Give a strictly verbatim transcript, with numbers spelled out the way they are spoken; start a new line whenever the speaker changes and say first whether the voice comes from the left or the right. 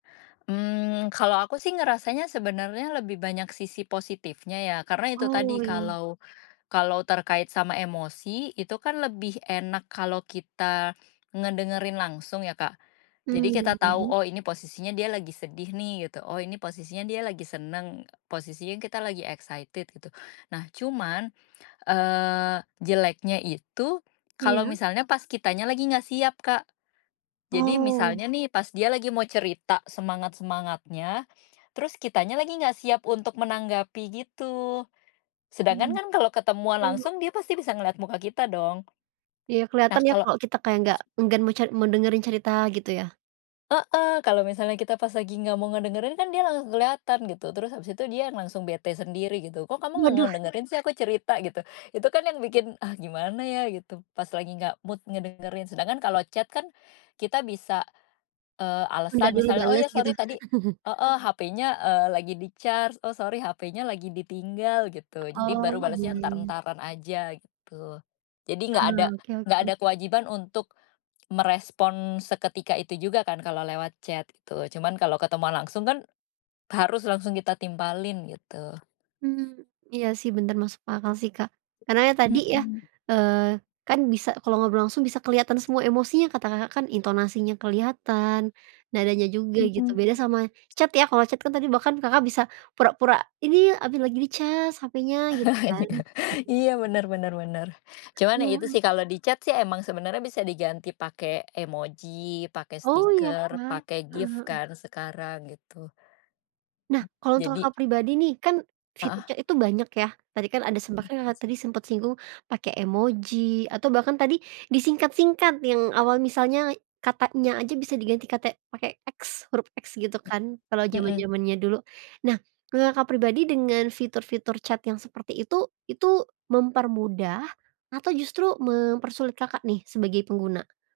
left: Mmm, kalau aku sih ngerasanya sebenarnya lebih banyak sisi positifnya ya, karena itu
right: Oh,
left: tadi,
right: iya.
left: kalau kalau terkait sama emosi itu kan lebih enak kalau kita ngedengerin langsung ya, Kak. Jadi kita
right: Mmm
left: tahu,
right: mhm.
left: "Oh, ini posisinya dia lagi sedih nih," gitu, "Oh, ini posisinya dia lagi senang, posisinya kita lagi excited." gitu. Nah, cuman, eee, jeleknya itu kalau
right: Iya.
left: misalnya pas kitanya lagi enggak siap, Kak. Jadi
right: Oh.
left: misalnya nih pas dia lagi mau cerita semangat-semangatnya, terus kitanya lagi nggak siap untuk menanggapi, gitu. Sedangkan
right: Mmm,
left: kan kalau ketemuan
right: oh.
left: langsung dia pasti bisa ngeliat muka kita dong.
right: Iya,
left: Nah,
right: kelihatan ya
left: kalau
right: kalau kita kayak nggak enggan mau ce mau dengerin cerita, gitu ya?
left: Heeh, kalau misalnya kita pas lagi nggak mau ngedengerin, kan dia langsung kelihatan, gitu. Terus habis itu dia langsung bete sendiri, gitu, “Kok kamu nggak
right: Waduh.
left: ngedengerin sih aku cerita,” gitu. Itu kan yang bikin, "Ah, gimana ya." Gitu, pas lagi nggak mood ngedengerin. Sedangkan kalau chat kan kita bisa, eee,
right: Tunda
left: alasan,
right: dulu
left: misalnya, “Oh,
right: bales,
left: ya,
right: gitu?
left: sori tadi "heeh, "HP-nya, eee, lagi di-charge." “Oh, sori HP-nya lagi ditinggal.” Gitu. Jadi
right: Oh,
left: baru balasnya
right: iya iya.
left: entar-entaran aja, gitu. Jadi
right: Ah,
left: nggak ada
right: oke
left: nggak
right: oke.
left: ada kewajiban untuk merespon seketika itu juga kan kalau lewat chat, gitu, cuman kalau ketemuan langsung kan. Harus langsung kita timpalin, gitu.
right: Mmm, iya sih benar, masuk akal sih Kak. Karena ya tadi ya,
left: Mhm.
right: eee, kan bisa kalau ngobrol langsung, bisa kelihatan semua emosinya kata Kakak kan, intonasinya kelihatan, nadanya juga, gitu. Beda
left: Mhm.
right: sama chat ya, kalau chat kan tadi bahkan Kakak bisa pura-pura, "Ini, habis lagi di cas HP-nya." Gitu kan?
left: Iya, benar benar benar. Cuman itu
right: Iya.
left: sih kalau di chat sih emang sebenarnya bisa diganti pakai emoji, pake
right: Oh, iya
left: stiker,
right: kah?
left: pakai
right: Heeh
left: gif
right: heeh.
left: kan sekarang, gitu.
right: Nah, kalau untuk
left: Jadi
right: Kakak pribadi nih, kan fitur
left: Heeh.
right: chat itu banyak, ya. Tadi kan ada sempat kan Kakak
left: Mmm.
right: tadi sempat singgung, pakai emoji, atau bahkan tadi disingkat-singkat yang awal misalnya katanya aja bisa diganti kata pakai X, huruf X, gitu
left: Mmm.
right: kan kalau
left: Mhm.
right: jaman-jamannya dulu. Nah, ngula Kakak pribadi dengan fitur-fitur chat yang seperti itu, itu mempermudah atau justru mempersulit Kakak nih sebagai pengguna?